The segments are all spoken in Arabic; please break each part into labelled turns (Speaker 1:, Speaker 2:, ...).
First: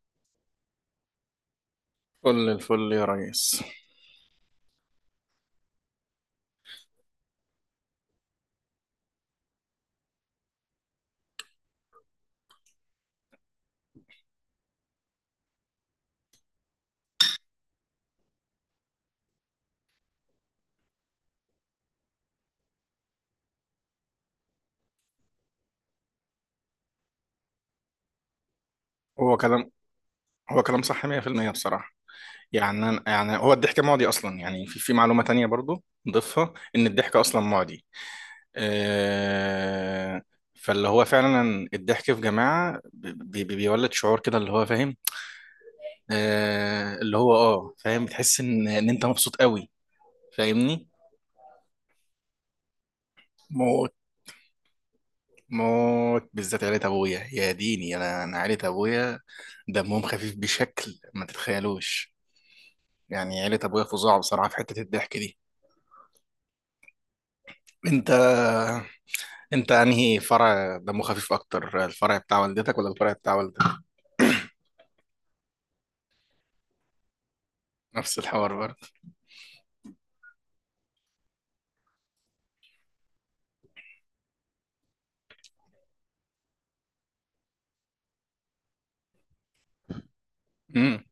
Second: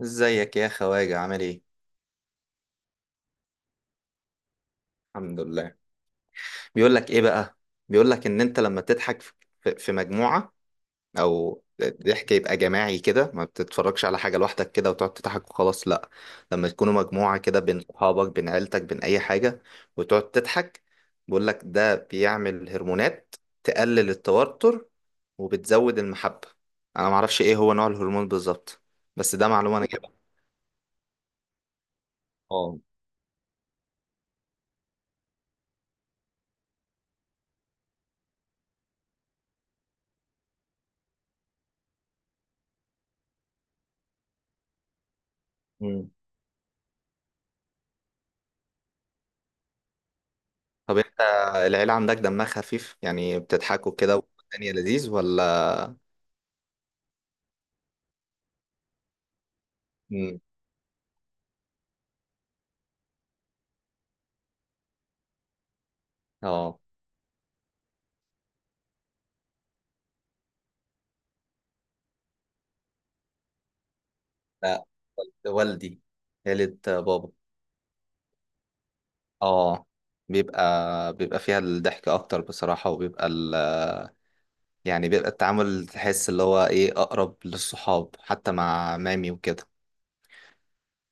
Speaker 1: ازيك يا خواجة عامل ايه؟
Speaker 2: كل الفل يا ريس.
Speaker 1: الحمد لله. بيقول لك ايه بقى؟ بيقول لك ان انت لما تضحك في مجموعة او ضحك يبقى جماعي كده، ما بتتفرجش على حاجة لوحدك كده وتقعد تضحك وخلاص، لا. لما تكونوا مجموعة كده بين صحابك بين عيلتك بين اي حاجة وتقعد تضحك، بيقول لك ده بيعمل هرمونات تقلل التوتر وبتزود المحبة. انا معرفش ايه هو نوع الهرمون بالظبط، بس
Speaker 2: هو
Speaker 1: ده
Speaker 2: كلام
Speaker 1: معلومة انا جايبها.
Speaker 2: هو كلام صح 100% بصراحة. يعني أنا، يعني هو الضحك معدي أصلا. يعني في معلومة تانية برضو نضيفها، إن الضحك أصلا معدي. آه فاللي هو فعلا الضحك في جماعة بي بي بيولد شعور كده اللي هو فاهم.
Speaker 1: اه.
Speaker 2: آه اللي هو فاهم، بتحس إن أنت مبسوط قوي، فاهمني؟
Speaker 1: طب انت العيلة عندك دمها خفيف؟ يعني
Speaker 2: موت
Speaker 1: بتضحكوا كده والدنيا لذيذ ولا؟
Speaker 2: موت، بالذات عيلة أبويا. يا ديني، أنا عيلة أبويا دمهم خفيف
Speaker 1: مم.
Speaker 2: بشكل ما تتخيلوش. يعني عيلة أبويا فظاع بصراحة في حتة الضحك دي.
Speaker 1: اه.
Speaker 2: أنت أنت أنهي فرع دمه خفيف أكتر، الفرع بتاع والدتك ولا الفرع بتاع والدك؟
Speaker 1: لا، والدي، عيلة بابا.
Speaker 2: نفس الحوار برضه.
Speaker 1: اه. بيبقى فيها الضحك اكتر بصراحة، وبيبقى يعني بيبقى التعامل، تحس اللي هو ايه، اقرب للصحاب، حتى مع مامي وكده.
Speaker 2: امم.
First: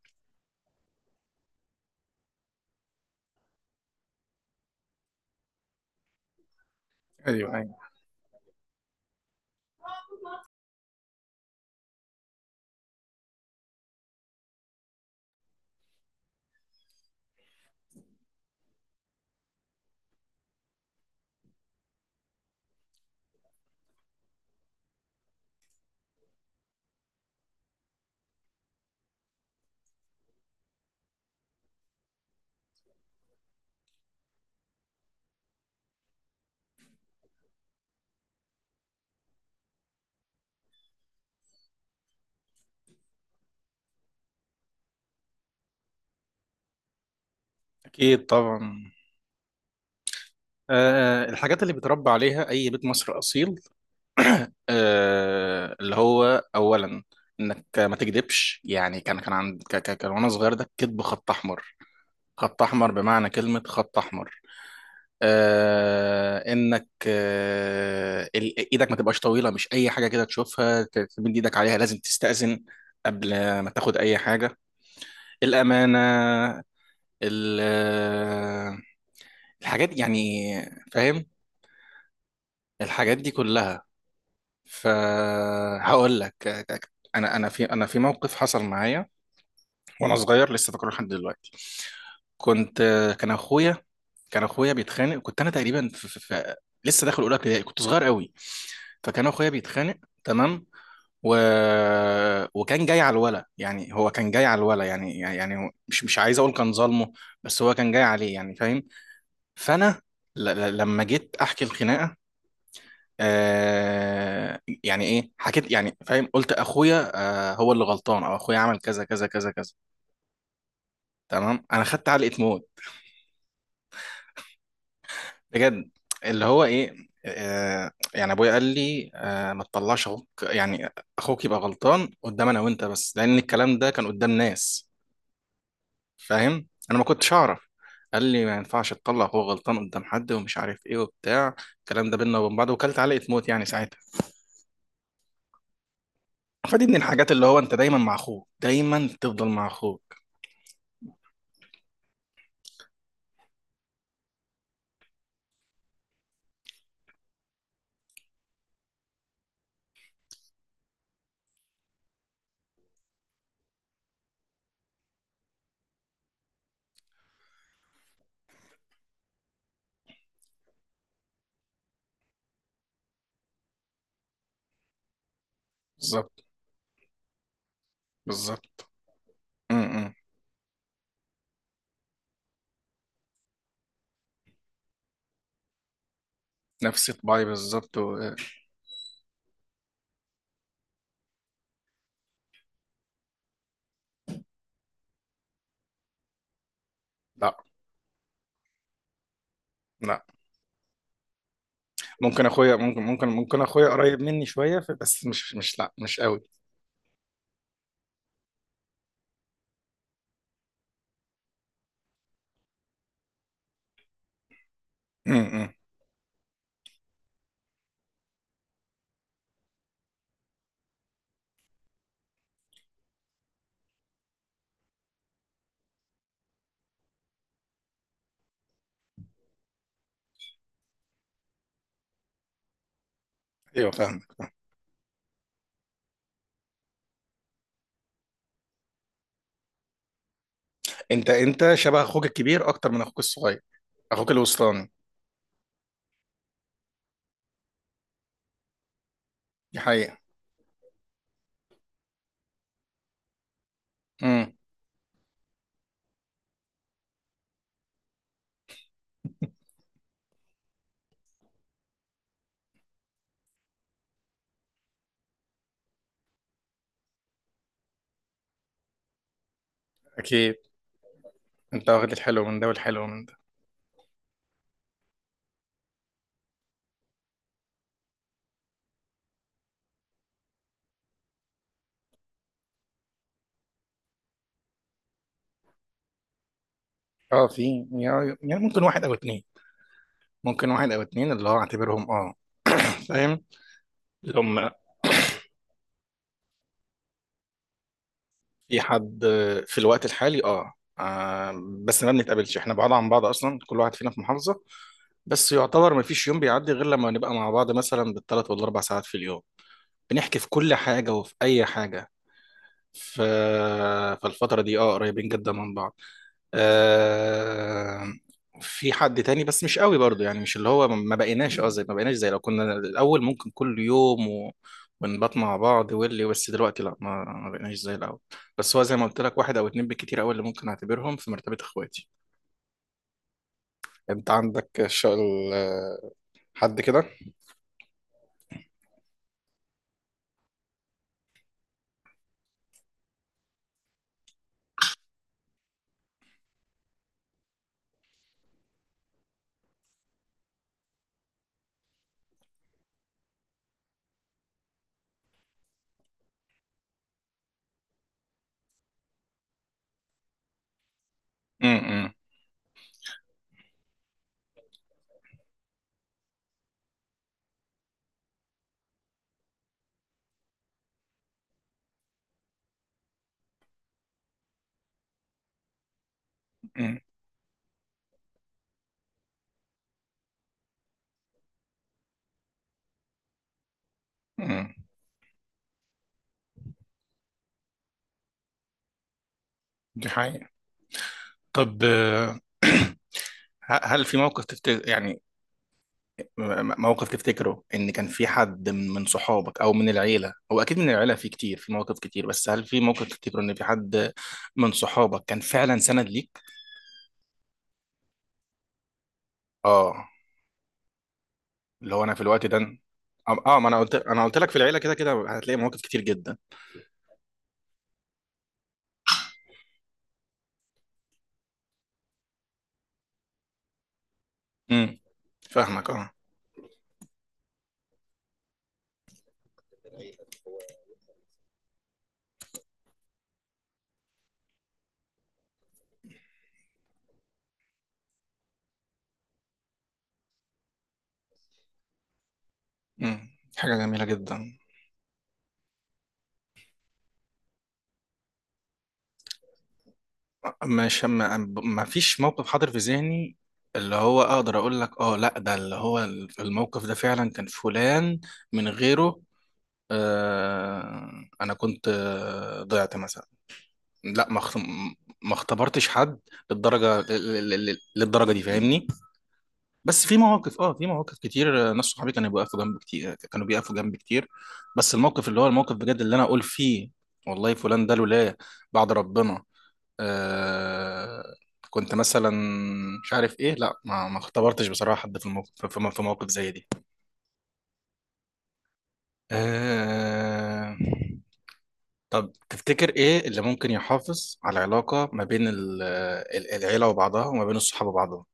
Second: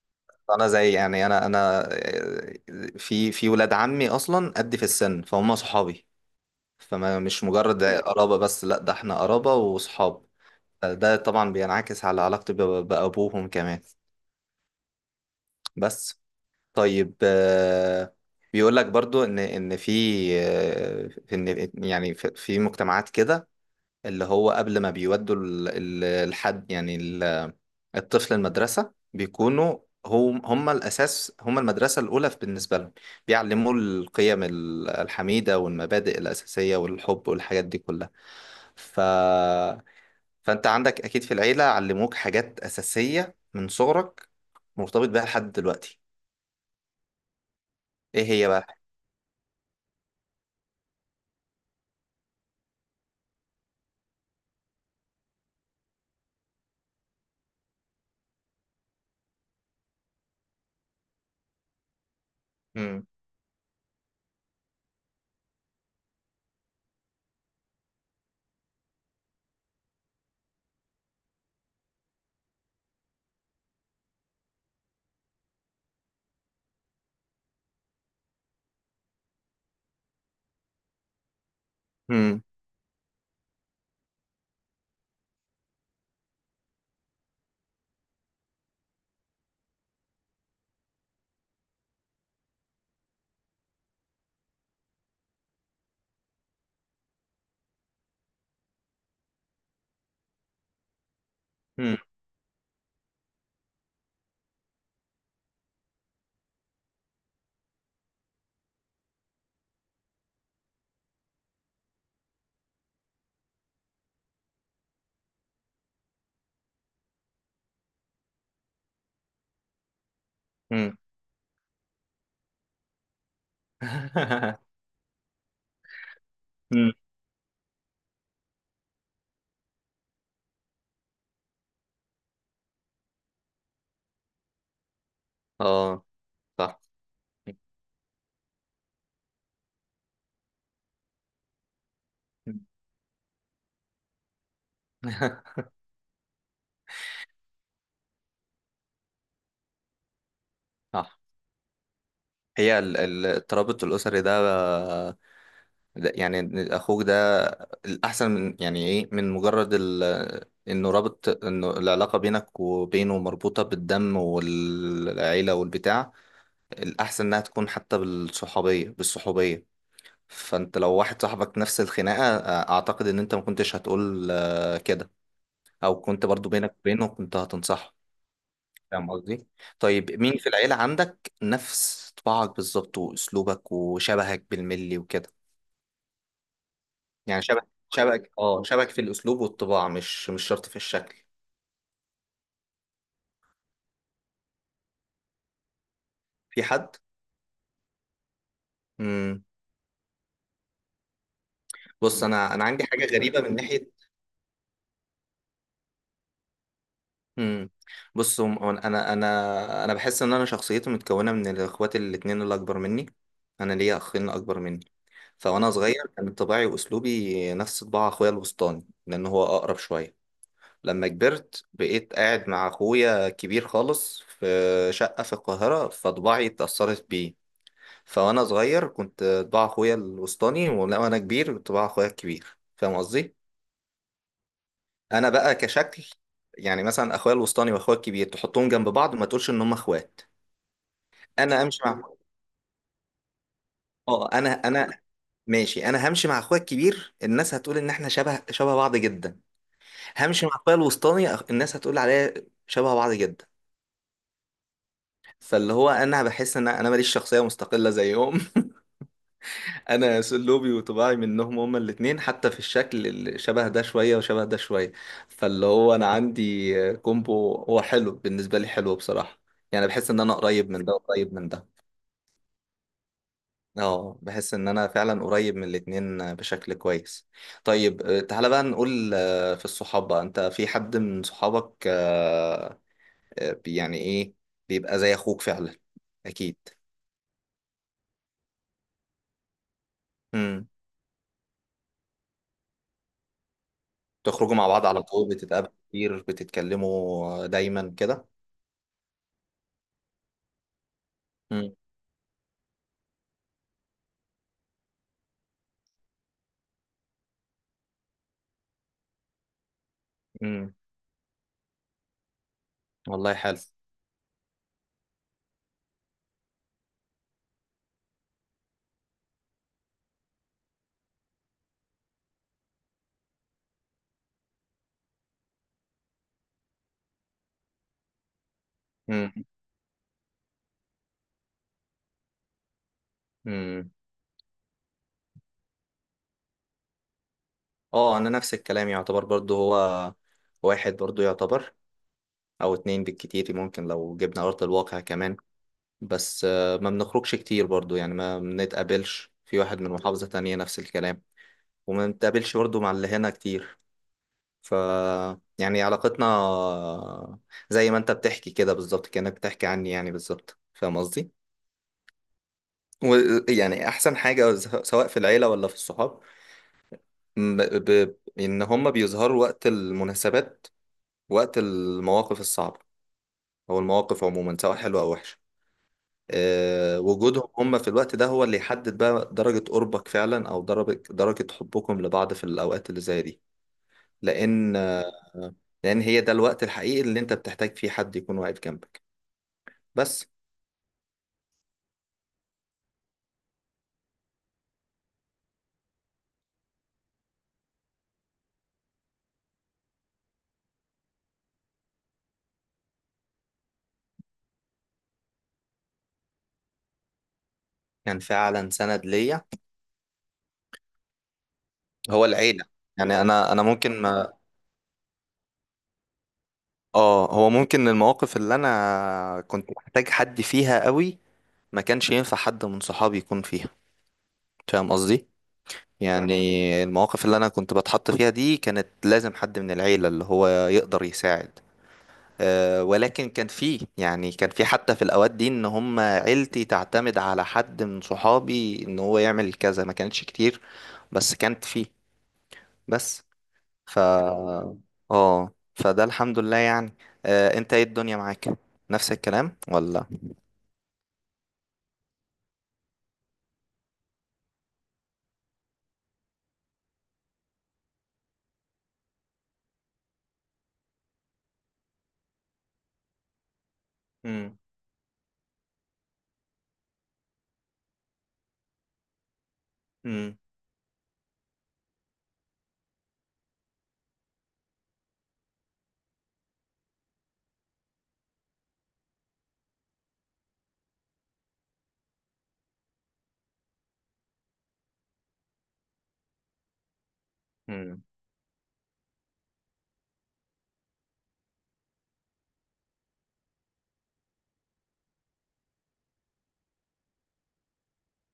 Speaker 1: انا زي يعني انا في ولاد عمي اصلا قد في السن فهم صحابي. فما، مش
Speaker 2: أيوه
Speaker 1: مجرد
Speaker 2: أيوه.
Speaker 1: قرابة بس، لا، ده احنا قرابة وصحاب. ده طبعا بينعكس على علاقتي بأبوهم كمان. بس. طيب آه،، بيقول لك برضو ان في آه،، في ان يعني في مجتمعات كده، اللي هو قبل ما بيودوا الحد، يعني الطفل المدرسة، بيكونوا هم الأساس، هم المدرسة الأولى بالنسبة لهم، بيعلموا القيم الحميدة والمبادئ الأساسية والحب والحاجات دي كلها. ف فانت عندك اكيد في العيلة علموك حاجات اساسية من صغرك، مرتبط بيها لحد دلوقتي. ايه
Speaker 2: أكيد
Speaker 1: هي بقى؟
Speaker 2: طبعا. أه، الحاجات اللي بتربى عليها أي بيت مصر أصيل، أه اللي هو أولا إنك ما تكذبش. يعني كان كان عند ك- ك- كان وأنا صغير، ده الكذب خط أحمر، خط أحمر
Speaker 1: مم.
Speaker 2: بمعنى كلمة خط أحمر. آه، انك آه ايدك ما تبقاش طويله، مش اي حاجه كده تشوفها تمد ايدك عليها، لازم تستأذن قبل ما تاخد اي حاجه، الامانه ال- آه، الحاجات دي يعني، فاهم؟
Speaker 1: مم.
Speaker 2: الحاجات دي كلها. فهقول لك، انا في موقف حصل معايا وانا صغير لسه فاكره لحد دلوقتي. كنت آه، كان اخويا بيتخانق. كنت انا تقريبا في في في لسه داخل اولى ابتدائي، كنت صغير قوي. فكان اخويا بيتخانق، تمام، و...
Speaker 1: مم.
Speaker 2: وكان جاي على الولا يعني هو كان جاي على الولا، يعني مش عايز اقول كان ظالمه، بس هو كان جاي عليه يعني، فاهم؟ فانا لما جيت احكي الخناقه، آه يعني ايه حكيت يعني، فاهم، قلت اخويا آه هو اللي غلطان، او اخويا عمل كذا كذا كذا كذا،
Speaker 1: مم.
Speaker 2: تمام. انا خدت علقه موت، بجد. اللي هو
Speaker 1: مم.
Speaker 2: ايه، آه يعني ابويا قال لي آه ما تطلعش اخوك يعني. اخوك يبقى غلطان قدام انا وانت بس، لان الكلام ده كان قدام ناس،
Speaker 1: اه.
Speaker 2: فاهم؟
Speaker 1: صح.
Speaker 2: انا ما كنتش اعرف. قال لي ما ينفعش تطلع هو غلطان قدام حد ومش عارف ايه وبتاع الكلام ده بينا وبين
Speaker 1: مم.
Speaker 2: بعض. وكلت علقة موت يعني ساعتها. فدي من الحاجات، اللي هو انت دايما مع اخوك، دايما تفضل مع اخوك.
Speaker 1: صح. هي الترابط الاسري ده، يعني إن اخوك ده الاحسن، من يعني ايه، من مجرد انه رابط، انه العلاقه بينك وبينه مربوطه بالدم والعيله والبتاع، الاحسن انها تكون حتى بالصحوبيه. فانت لو واحد صاحبك نفس الخناقة، اعتقد ان انت ما كنتش هتقول كده، او كنت
Speaker 2: بالظبط
Speaker 1: برضو بينك وبينه كنت هتنصحه،
Speaker 2: بالظبط.
Speaker 1: فاهم قصدي؟ طيب،
Speaker 2: امم.
Speaker 1: مين في العيلة عندك نفس طباعك بالظبط واسلوبك وشبهك بالملي وكده؟
Speaker 2: نفس
Speaker 1: يعني
Speaker 2: طباعي
Speaker 1: شبه،
Speaker 2: بالظبط
Speaker 1: شبهك
Speaker 2: و...
Speaker 1: اه شبهك في الاسلوب والطباع، مش شرط في الشكل. في حد؟
Speaker 2: لا،
Speaker 1: امم.
Speaker 2: لا،
Speaker 1: بص
Speaker 2: ممكن
Speaker 1: انا
Speaker 2: اخويا،
Speaker 1: عندي
Speaker 2: ممكن
Speaker 1: حاجة
Speaker 2: ممكن
Speaker 1: غريبة من
Speaker 2: ممكن
Speaker 1: ناحية.
Speaker 2: اخويا قريب مني شويه بس مش قوي.
Speaker 1: امم. بص، انا بحس ان انا شخصيتي متكونة من الاخوات الاتنين اللي اكبر مني. انا ليا اخين اكبر مني. فوانا
Speaker 2: امم.
Speaker 1: صغير كان طباعي واسلوبي نفس طباع اخويا الوسطاني لان هو اقرب شويه. لما كبرت بقيت قاعد مع اخويا كبير خالص في شقه في القاهره، فطباعي اتاثرت بيه. فوانا صغير كنت طباع اخويا الوسطاني، وانا كبير كنت طباع اخويا الكبير، فاهم قصدي؟
Speaker 2: ايوه فاهم.
Speaker 1: انا بقى كشكل، يعني مثلا اخويا الوسطاني واخويا الكبير تحطهم جنب بعض ما تقولش ان هم اخوات.
Speaker 2: انت
Speaker 1: انا
Speaker 2: انت
Speaker 1: امشي
Speaker 2: شبه
Speaker 1: مع،
Speaker 2: اخوك الكبير اكتر من اخوك الصغير. اخوك
Speaker 1: اه انا
Speaker 2: الوسطاني.
Speaker 1: انا ماشي، انا همشي مع اخويا الكبير الناس هتقول ان احنا شبه شبه بعض جدا،
Speaker 2: دي حقيقه.
Speaker 1: همشي مع الطيب الوسطاني الناس هتقول عليا شبه بعض جدا.
Speaker 2: امم.
Speaker 1: فاللي هو انا بحس ان انا ماليش شخصيه مستقله زيهم انا اسلوبي وطباعي منهم هما الاثنين، حتى في الشكل اللي شبه ده شويه وشبه ده شويه. فاللي هو انا عندي كومبو هو حلو بالنسبه لي، حلو بصراحه. يعني بحس ان انا
Speaker 2: اكيد.
Speaker 1: قريب من ده وقريب من ده.
Speaker 2: انت واخد الحلو من ده والحلو من ده.
Speaker 1: اه، بحس ان انا فعلا قريب من الاثنين بشكل كويس. طيب آه،، تعالى بقى نقول في الصحاب بقى، انت في حد من صحابك يعني ايه، بيبقى زي اخوك فعلا، اكيد؟
Speaker 2: اه في، يعني يعني ممكن واحد او اتنين.
Speaker 1: امم.
Speaker 2: ممكن واحد او اتنين اللي هو اعتبرهم، اه فاهم، اللي
Speaker 1: تخرجوا مع
Speaker 2: هم.
Speaker 1: بعض على طول، بتتقابلوا كتير، بتتكلموا دايما كده؟
Speaker 2: في حد في الوقت الحالي، اه آه،
Speaker 1: امم.
Speaker 2: بس ما بنتقابلش، احنا بعاد عن بعض اصلا، كل واحد فينا في محافظة. بس يعتبر ما فيش يوم بيعدي غير لما نبقى مع بعض مثلا بالثلاث والاربع ساعات في اليوم، بنحكي في كل
Speaker 1: امم.
Speaker 2: حاجة وفي اي حاجة. ف...
Speaker 1: والله حلو.
Speaker 2: فالفترة دي اه قريبين جدا من بعض. آه... في حد تاني بس مش قوي برضو، يعني مش اللي هو ما بقيناش، زي لو كنا الأول ممكن كل يوم و... ونبات مع بعض واللي. بس دلوقتي لا، ما بقيناش زي الأول. بس هو زي ما قلت
Speaker 1: امم.
Speaker 2: لك، واحد أو اتنين بالكتير أوي اللي ممكن أعتبرهم في مرتبة إخواتي.
Speaker 1: امم.
Speaker 2: أنت عندك حد كده؟
Speaker 1: اه، انا نفس الكلام يعتبر برضو، هو واحد برضو يعتبر، او اتنين بالكتير ممكن لو جبنا ارض الواقع كمان. بس ما بنخرجش كتير برضو، يعني ما بنتقابلش، في واحد من محافظة تانية نفس الكلام، وما بنتقابلش برضو مع اللي هنا كتير. ف يعني علاقتنا، زي ما انت بتحكي كده بالظبط، كأنك بتحكي عني يعني بالظبط، فاهم قصدي؟
Speaker 2: امم.
Speaker 1: ويعني احسن حاجة سواء في العيلة ولا في الصحاب، ان هم بيظهروا وقت المناسبات، وقت المواقف الصعبة، او المواقف عموما سواء حلوة او وحشة.
Speaker 2: امم.
Speaker 1: أه، وجودهم هم في الوقت ده هو اللي يحدد بقى درجة قربك فعلا، او درجة حبكم لبعض في الاوقات اللي زي دي.
Speaker 2: امم.
Speaker 1: لان، لان هي ده الوقت الحقيقي اللي انت بتحتاج فيه حد يكون واقف جنبك.
Speaker 2: دي
Speaker 1: بس.
Speaker 2: حقيقة. طب هل في موقف تفتكر يعني، موقف تفتكره ان كان في حد من صحابك او من العيله، هو اكيد من العيله في كتير، في مواقف كتير، بس هل في موقف تفتكره ان في حد من صحابك كان فعلا سند ليك؟
Speaker 1: كان فعلا سند ليا.
Speaker 2: اه، اللي هو انا في
Speaker 1: هو
Speaker 2: الوقت ده،
Speaker 1: العيلة. يعني
Speaker 2: اه
Speaker 1: انا
Speaker 2: آه،
Speaker 1: انا
Speaker 2: ما انا قلت
Speaker 1: ممكن
Speaker 2: انا
Speaker 1: ما
Speaker 2: قلت لك، في العيله كده كده هتلاقي مواقف كتير جدا.
Speaker 1: اه، هو ممكن المواقف اللي انا كنت محتاج حد فيها قوي، ما كانش ينفع حد من صحابي يكون فيها، فاهم
Speaker 2: امم.
Speaker 1: قصدي؟
Speaker 2: فاهمك اه.
Speaker 1: يعني المواقف اللي انا كنت بتحط فيها دي كانت لازم حد من العيلة اللي هو يقدر يساعد. أه، ولكن كان فيه، يعني كان في حتى في الاوقات دي ان هم عيلتي تعتمد على حد من صحابي ان هو يعمل كذا، ما كانتش كتير بس كانت فيه. بس.
Speaker 2: امم. حاجه
Speaker 1: ف
Speaker 2: جميله جدا.
Speaker 1: اه، فده الحمد لله يعني. آه، انت ايه الدنيا معاك، نفس الكلام ولا؟
Speaker 2: مش ما, ما فيش موقف حاضر في ذهني اللي هو اقدر اقول لك اه لا ده اللي هو في الموقف ده فعلا كان فلان، من غيره آه، انا كنت آه، ضعت مثلا. لا ما اخت-
Speaker 1: امم.
Speaker 2: ما اختبرتش حد للدرجه دي، فاهمني؟ بس في
Speaker 1: امم.
Speaker 2: مواقف، اه في مواقف كتير آه، ناس صحابي كانوا بيقفوا جنب كتير، كانوا بيقفوا جنب كتير. بس الموقف اللي هو الموقف بجد اللي انا اقول فيه والله فلان ده لولا بعد ربنا، آه، كنت مثلا مش عارف ايه. لا، ما اختبرتش بصراحه حد في الموقف، في في موقف زي دي.
Speaker 1: امم.
Speaker 2: آه. طب تفتكر ايه اللي ممكن يحافظ على العلاقة ما بين العيلة وبعضها، وما بين الصحاب وبعضهم؟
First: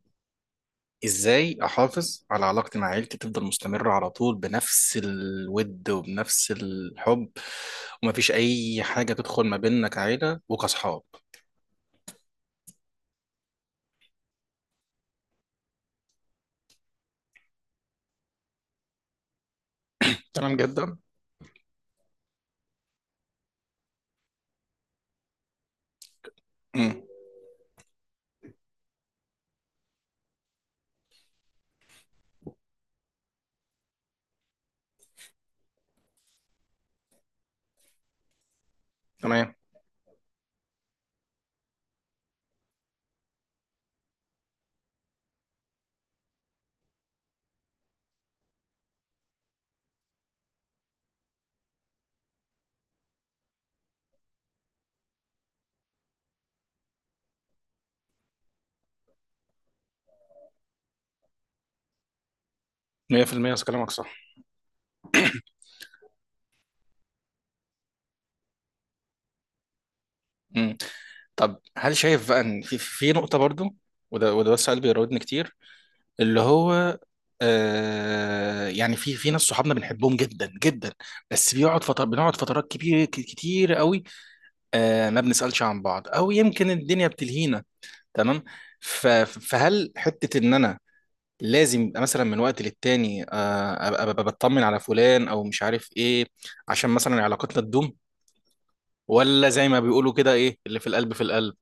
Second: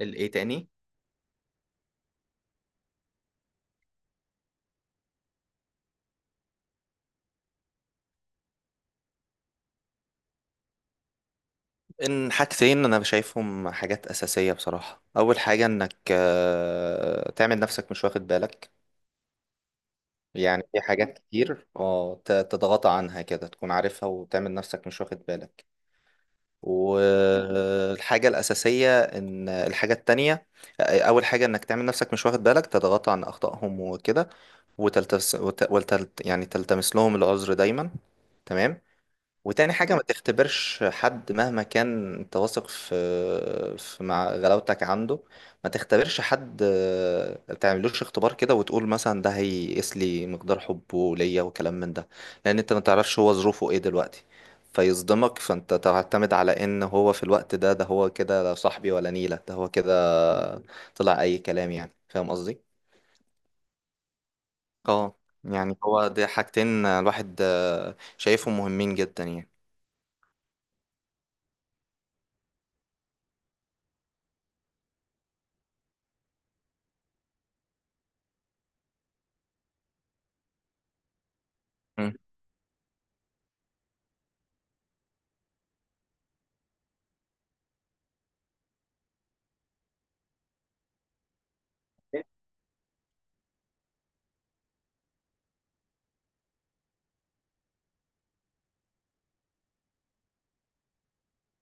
Speaker 1: الايه تاني؟
Speaker 2: ازاي احافظ على علاقتي مع عيلتي تفضل مستمرة على طول بنفس الود وبنفس الحب، ومفيش اي حاجة تدخل ما بيننا كعيلة وكصحاب؟
Speaker 1: ان حاجتين انا شايفهم حاجات اساسيه بصراحه. اول حاجه انك تعمل نفسك مش واخد بالك.
Speaker 2: تمام
Speaker 1: يعني في
Speaker 2: جدا.
Speaker 1: حاجات كتير، اه، تضغط عنها كده، تكون عارفها وتعمل نفسك مش واخد بالك.
Speaker 2: امم.
Speaker 1: والحاجه الاساسيه، ان الحاجه التانية، اول حاجه انك تعمل نفسك مش واخد بالك، تضغط عن اخطائهم وكده، يعني تلتمس لهم العذر دايما. تمام.
Speaker 2: تمام.
Speaker 1: وتاني حاجة، ما تختبرش حد مهما كان انت واثق في مع غلاوتك عنده. ما تختبرش حد ما تعملوش اختبار كده وتقول مثلا ده هيقيس لي مقدار حبه ليا وكلام من ده. لأن انت ما تعرفش هو ظروفه ايه دلوقتي، فيصدمك، فانت تعتمد على ان هو في الوقت ده ده هو كده، لا صاحبي ولا نيلة، ده هو كده، طلع اي كلام، يعني فاهم قصدي؟
Speaker 2: 100% كلامك صح.
Speaker 1: اه. يعني هو ده حاجتين الواحد شايفهم مهمين جدا يعني.
Speaker 2: امم. طب هل شايف بقى ان في نقطة برضو، وده بس سؤال بيراودني كتير، اللي هو آه يعني في ناس صحابنا بنحبهم جدا جدا، بس بيقعد فتر
Speaker 1: مم.
Speaker 2: بنقعد فترات كبيره كتير قوي. آه ما بنسالش عن بعض، او يمكن الدنيا بتلهينا، تمام. ف- فهل حته ان انا لازم يبقى مثلا من وقت للتاني آه، أبقى بطمن على فلان او مش عارف ايه، عشان مثلا علاقتنا تدوم؟ ولا زي ما بيقولوا كده، ايه اللي في القلب في القلب؟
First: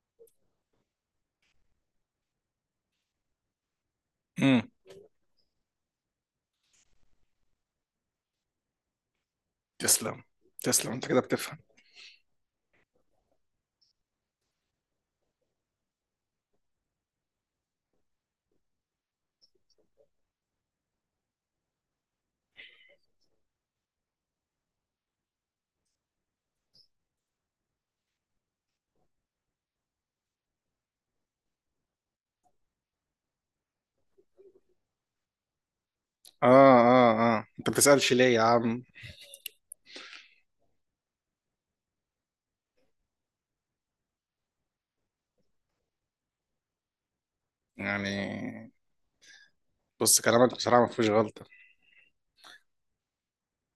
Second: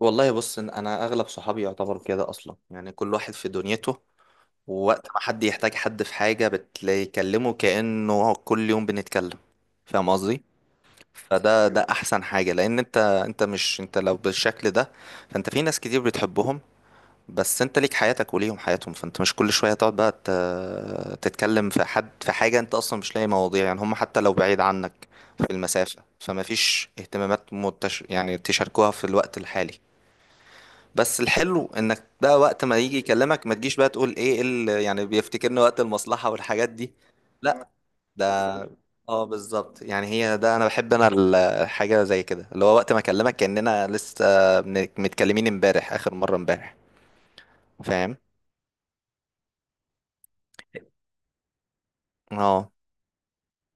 Speaker 1: والله، بص، إن انا اغلب صحابي يعتبر كده اصلا، يعني كل واحد في دنيته،
Speaker 2: امم.
Speaker 1: ووقت ما حد يحتاج حد في حاجة بتلاقي يكلمه كأنه هو كل يوم بنتكلم، فاهم
Speaker 2: تسلم.
Speaker 1: قصدي؟
Speaker 2: تسلم انت كده بتفهم.
Speaker 1: فده احسن حاجة، لان انت، انت مش انت لو بالشكل ده فانت في ناس كتير بتحبهم، بس انت ليك حياتك وليهم حياتهم، فانت مش كل شوية تقعد بقى تتكلم في حد في حاجة انت اصلا مش لاقي مواضيع، يعني هم حتى لو بعيد عنك في المسافة فما فيش اهتمامات يعني تشاركوها في الوقت الحالي. بس الحلو انك بقى وقت ما يجي يكلمك ما تجيش بقى تقول ايه يعني بيفتكرني وقت المصلحة
Speaker 2: اه،
Speaker 1: والحاجات دي.
Speaker 2: اه، اه،
Speaker 1: لا.
Speaker 2: انت بتسألش
Speaker 1: ده.
Speaker 2: ليه يا عم؟
Speaker 1: اه، بالظبط، يعني هي ده انا بحب انا الحاجة زي كده، اللي هو وقت ما اكلمك كأننا لسه متكلمين امبارح اخر مرة امبارح، فاهم؟
Speaker 2: يعني. بص كلامك بصراحة ما فيهوش غلطة.
Speaker 1: اه.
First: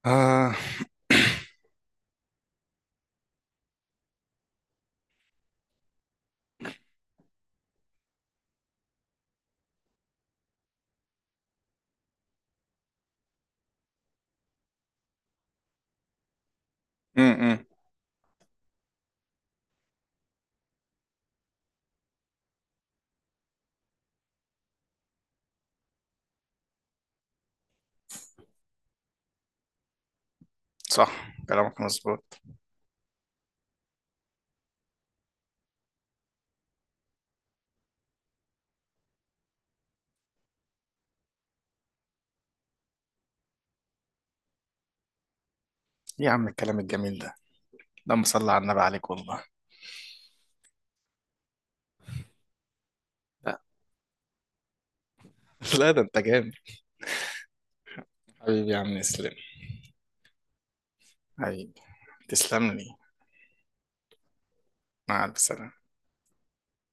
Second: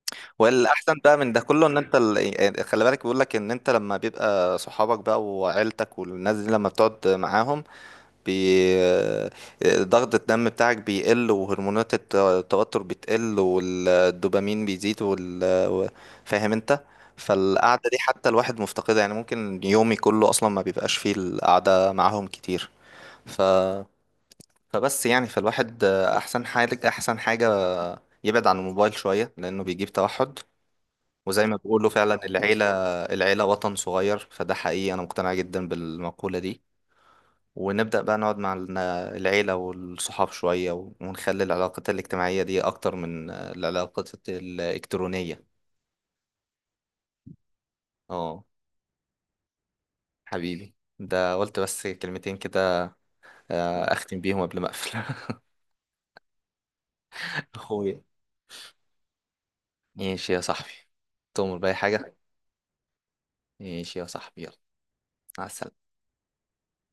Speaker 2: آه.
Speaker 1: والاحسن بقى من ده كله ان انت يعني، خلي بالك، بيقول لك ان انت لما بيبقى صحابك بقى وعيلتك والناس دي لما بتقعد معاهم بي... آه، ضغط الدم بتاعك بيقل، وهرمونات التوتر بتقل، والدوبامين بيزيد و- فاهم انت.
Speaker 2: امم.
Speaker 1: فالقعدة دي حتى الواحد مفتقدها، يعني ممكن يومي كله اصلا ما بيبقاش فيه القعدة معاهم كتير. ف... فبس يعني، فالواحد احسن حاجة، يبعد عن الموبايل شوية لانه بيجيب توحد.
Speaker 2: صح
Speaker 1: وزي ما
Speaker 2: كلامك
Speaker 1: بيقولوا فعلا،
Speaker 2: مظبوط.
Speaker 1: العيلة، العيلة وطن صغير، فده حقيقي، أنا مقتنع جدا بالمقولة دي. ونبدأ بقى نقعد مع العيلة والصحاب شوية، ونخلي العلاقات الاجتماعية دي أكتر من العلاقات الإلكترونية.
Speaker 2: إيه يا عم الكلام الجميل ده؟ اللهم
Speaker 1: اه،
Speaker 2: صل على النبي، عليك والله.
Speaker 1: حبيبي، ده قلت بس كلمتين كده
Speaker 2: لا.
Speaker 1: آه، أختم بيهم قبل ما أقفل.
Speaker 2: لا ده انت جامد.
Speaker 1: أخويا،
Speaker 2: حبيبي يا عم، اسلم.
Speaker 1: ماشي يا صاحبي، تؤمر بأي
Speaker 2: حبيبي،
Speaker 1: حاجة.
Speaker 2: تسلم لي.
Speaker 1: ماشي يا صاحبي، يلا.
Speaker 2: مع
Speaker 1: مع
Speaker 2: السلامة.
Speaker 1: السلامة.